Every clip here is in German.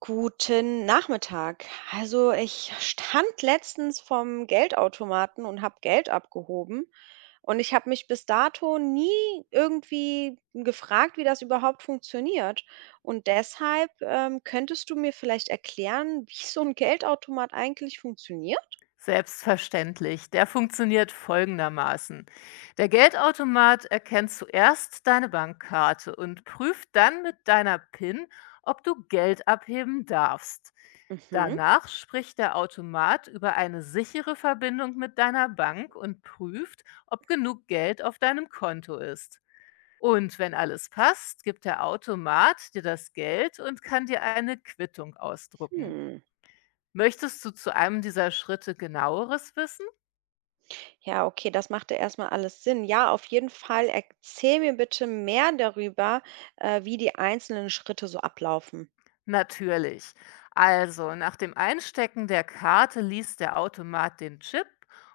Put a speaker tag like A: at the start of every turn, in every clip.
A: Guten Nachmittag. Also ich stand letztens vom Geldautomaten und habe Geld abgehoben und ich habe mich bis dato nie irgendwie gefragt, wie das überhaupt funktioniert. Und deshalb könntest du mir vielleicht erklären, wie so ein Geldautomat eigentlich funktioniert?
B: Selbstverständlich. Der funktioniert folgendermaßen. Der Geldautomat erkennt zuerst deine Bankkarte und prüft dann mit deiner PIN, ob du Geld abheben darfst.
A: Mhm.
B: Danach spricht der Automat über eine sichere Verbindung mit deiner Bank und prüft, ob genug Geld auf deinem Konto ist. Und wenn alles passt, gibt der Automat dir das Geld und kann dir eine Quittung ausdrucken.
A: Hm.
B: Möchtest du zu einem dieser Schritte genaueres wissen?
A: Ja, okay, das machte erstmal alles Sinn. Ja, auf jeden Fall erzähl mir bitte mehr darüber, wie die einzelnen Schritte so ablaufen.
B: Natürlich. Also, nach dem Einstecken der Karte liest der Automat den Chip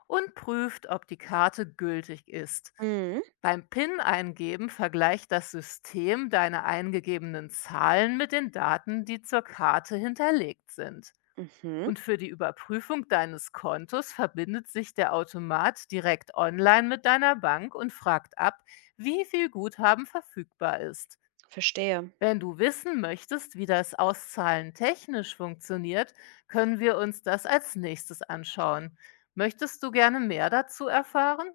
B: und prüft, ob die Karte gültig ist.
A: Mhm.
B: Beim PIN-Eingeben vergleicht das System deine eingegebenen Zahlen mit den Daten, die zur Karte hinterlegt sind.
A: Mhm.
B: Und für die Überprüfung deines Kontos verbindet sich der Automat direkt online mit deiner Bank und fragt ab, wie viel Guthaben verfügbar ist.
A: Verstehe.
B: Wenn du wissen möchtest, wie das Auszahlen technisch funktioniert, können wir uns das als nächstes anschauen. Möchtest du gerne mehr dazu erfahren?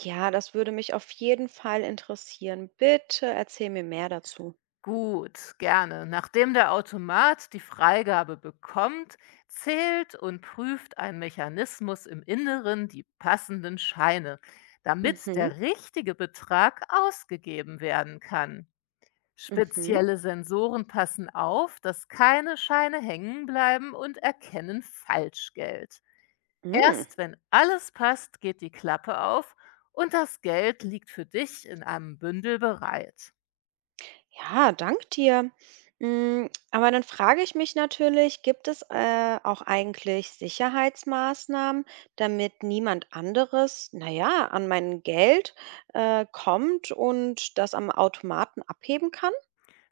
A: Ja, das würde mich auf jeden Fall interessieren. Bitte erzähl mir mehr dazu.
B: Gut, gerne. Nachdem der Automat die Freigabe bekommt, zählt und prüft ein Mechanismus im Inneren die passenden Scheine, damit
A: Mhm,
B: der richtige Betrag ausgegeben werden kann.
A: mhm,
B: Spezielle Sensoren passen auf, dass keine Scheine hängen bleiben und erkennen Falschgeld.
A: mhm.
B: Erst wenn alles passt, geht die Klappe auf und das Geld liegt für dich in einem Bündel bereit.
A: Ja, dank dir. Mm. Aber dann frage ich mich natürlich, gibt es auch eigentlich Sicherheitsmaßnahmen, damit niemand anderes, naja, an mein Geld kommt und das am Automaten abheben kann?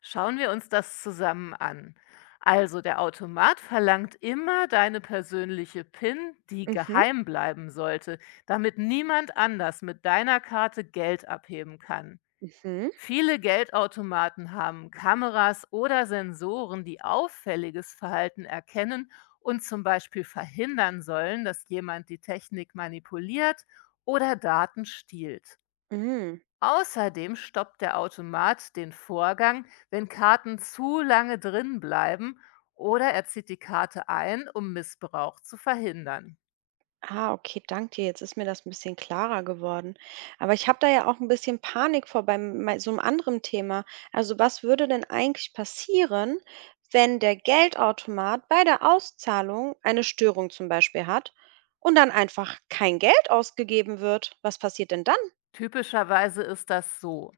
B: Schauen wir uns das zusammen an. Also der Automat verlangt immer deine persönliche PIN, die
A: Mhm,
B: geheim bleiben sollte, damit niemand anders mit deiner Karte Geld abheben kann.
A: mhm,
B: Viele Geldautomaten haben Kameras oder Sensoren, die auffälliges Verhalten erkennen und zum Beispiel verhindern sollen, dass jemand die Technik manipuliert oder Daten stiehlt.
A: mhm.
B: Außerdem stoppt der Automat den Vorgang, wenn Karten zu lange drin bleiben oder er zieht die Karte ein, um Missbrauch zu verhindern.
A: Ah, okay, danke dir. Jetzt ist mir das ein bisschen klarer geworden. Aber ich habe da ja auch ein bisschen Panik vor bei mei so einem anderen Thema. Also, was würde denn eigentlich passieren, wenn der Geldautomat bei der Auszahlung eine Störung zum Beispiel hat und dann einfach kein Geld ausgegeben wird? Was passiert denn dann?
B: Typischerweise ist das so.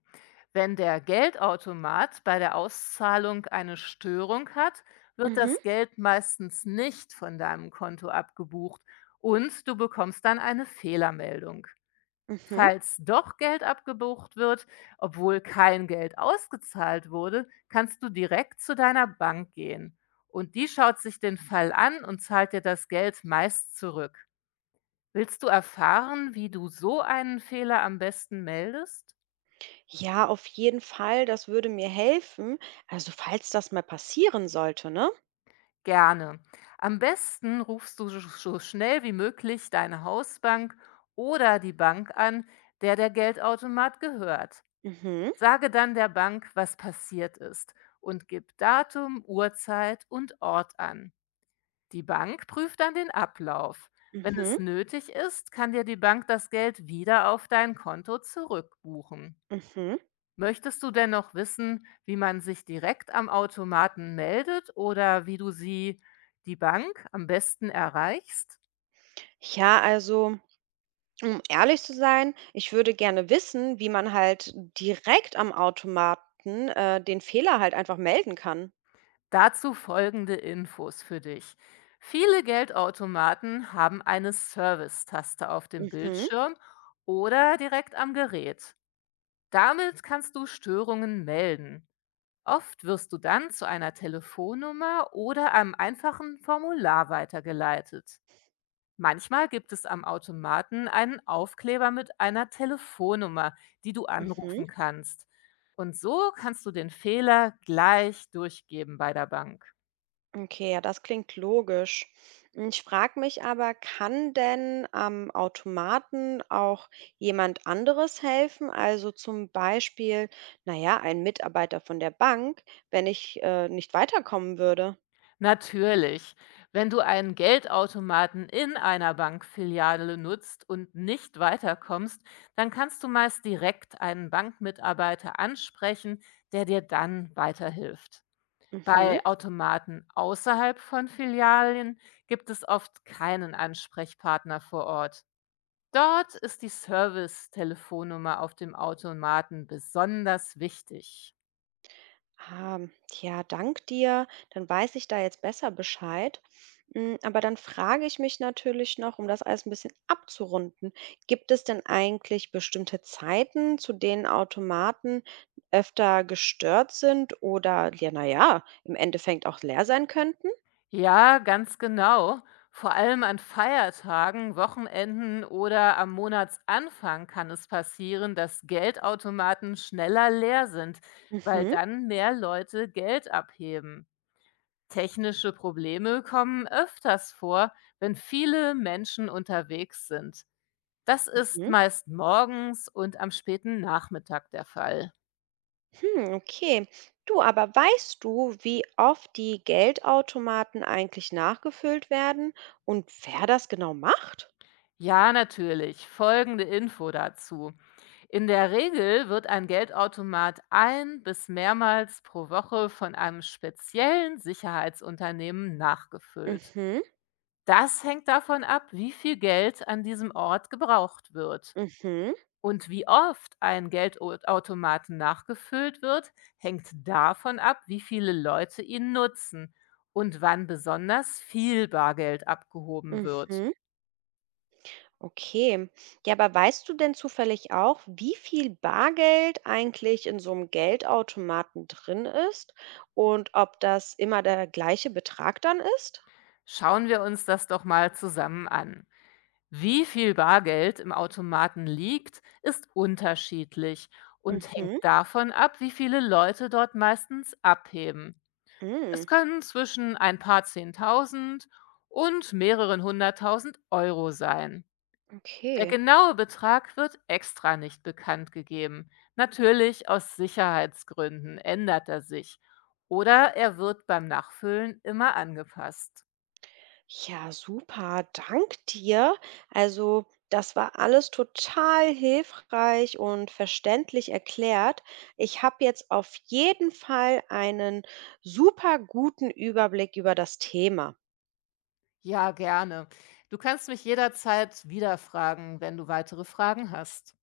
B: Wenn der Geldautomat bei der Auszahlung eine Störung hat, wird
A: Mhm,
B: das Geld meistens nicht von deinem Konto abgebucht und du bekommst dann eine Fehlermeldung.
A: mhm.
B: Falls doch Geld abgebucht wird, obwohl kein Geld ausgezahlt wurde, kannst du direkt zu deiner Bank gehen. Und die schaut sich den Fall an und zahlt dir das Geld meist zurück. Willst du erfahren, wie du so einen Fehler am besten meldest?
A: Ja, auf jeden Fall, das würde mir helfen, also, falls das mal passieren sollte, ne?
B: Gerne. Am besten rufst du so schnell wie möglich deine Hausbank oder die Bank an, der der Geldautomat gehört.
A: Mhm,
B: Sage dann der Bank, was passiert ist und gib Datum, Uhrzeit und Ort an. Die Bank prüft dann den Ablauf. Wenn
A: mhm,
B: es nötig ist, kann dir die Bank das Geld wieder auf dein Konto zurückbuchen.
A: mhm.
B: Möchtest du denn noch wissen, wie man sich direkt am Automaten meldet oder wie du sie, die Bank, am besten erreichst?
A: Ja, also, um ehrlich zu sein, ich würde gerne wissen, wie man halt direkt am Automaten, den Fehler halt einfach melden kann.
B: Dazu folgende Infos für dich. Viele Geldautomaten haben eine Service-Taste auf dem
A: Mhm,
B: Bildschirm oder direkt am Gerät. Damit kannst du Störungen melden. Oft wirst du dann zu einer Telefonnummer oder einem einfachen Formular weitergeleitet. Manchmal gibt es am Automaten einen Aufkleber mit einer Telefonnummer, die du
A: mhm.
B: anrufen kannst. Und so kannst du den Fehler gleich durchgeben bei der Bank.
A: Okay, ja, das klingt logisch. Hm. Ich frage mich aber, kann denn am Automaten auch jemand anderes helfen? Also zum Beispiel, naja, ein Mitarbeiter von der Bank, wenn ich nicht weiterkommen würde.
B: Natürlich, wenn du einen Geldautomaten in einer Bankfiliale nutzt und nicht weiterkommst, dann kannst du meist direkt einen Bankmitarbeiter ansprechen, der dir dann weiterhilft.
A: Mhm.
B: Bei Automaten außerhalb von Filialen gibt es oft keinen Ansprechpartner vor Ort. Dort ist die Service-Telefonnummer auf dem Automaten besonders wichtig.
A: Ah, ja, dank dir. Dann weiß ich da jetzt besser Bescheid. Mm. Aber dann frage ich mich natürlich noch, um das alles ein bisschen abzurunden, gibt es denn eigentlich bestimmte Zeiten, zu denen Automaten öfter gestört sind oder, ja, naja, im Endeffekt auch leer sein könnten?
B: Ja, ganz genau. Vor allem an Feiertagen, Wochenenden oder am Monatsanfang kann es passieren, dass Geldautomaten schneller leer sind, weil
A: Mhm,
B: dann mehr Leute Geld abheben. Technische Probleme kommen öfters vor, wenn viele Menschen unterwegs sind. Das ist
A: mhm,
B: meist morgens und am späten Nachmittag der Fall.
A: hm, okay. Du, aber weißt du, wie oft die Geldautomaten eigentlich nachgefüllt werden und wer das genau macht?
B: Ja, natürlich. Folgende Info dazu. In der Regel wird ein Geldautomat ein bis mehrmals pro Woche von einem speziellen Sicherheitsunternehmen nachgefüllt.
A: Mhm,
B: Das hängt davon ab, wie viel Geld an diesem Ort gebraucht wird.
A: mhm.
B: Und wie oft ein Geldautomaten nachgefüllt wird, hängt davon ab, wie viele Leute ihn nutzen und wann besonders viel Bargeld abgehoben wird.
A: Mhm. Okay. Ja, aber weißt du denn zufällig auch, wie viel Bargeld eigentlich in so einem Geldautomaten drin ist und ob das immer der gleiche Betrag dann ist?
B: Schauen wir uns das doch mal zusammen an. Wie viel Bargeld im Automaten liegt, ist unterschiedlich und hängt
A: Mhm.
B: davon ab, wie viele Leute dort meistens abheben. Es
A: Hm,
B: können zwischen ein paar 10.000 und mehreren 100.000 Euro sein. Der
A: okay.
B: genaue Betrag wird extra nicht bekannt gegeben. Natürlich aus Sicherheitsgründen ändert er sich. Oder er wird beim Nachfüllen immer angepasst.
A: Ja, super. Dank dir. Also, das war alles total hilfreich und verständlich erklärt. Ich habe jetzt auf jeden Fall einen super guten Überblick über das Thema.
B: Ja, gerne. Du kannst mich jederzeit wieder fragen, wenn du weitere Fragen hast.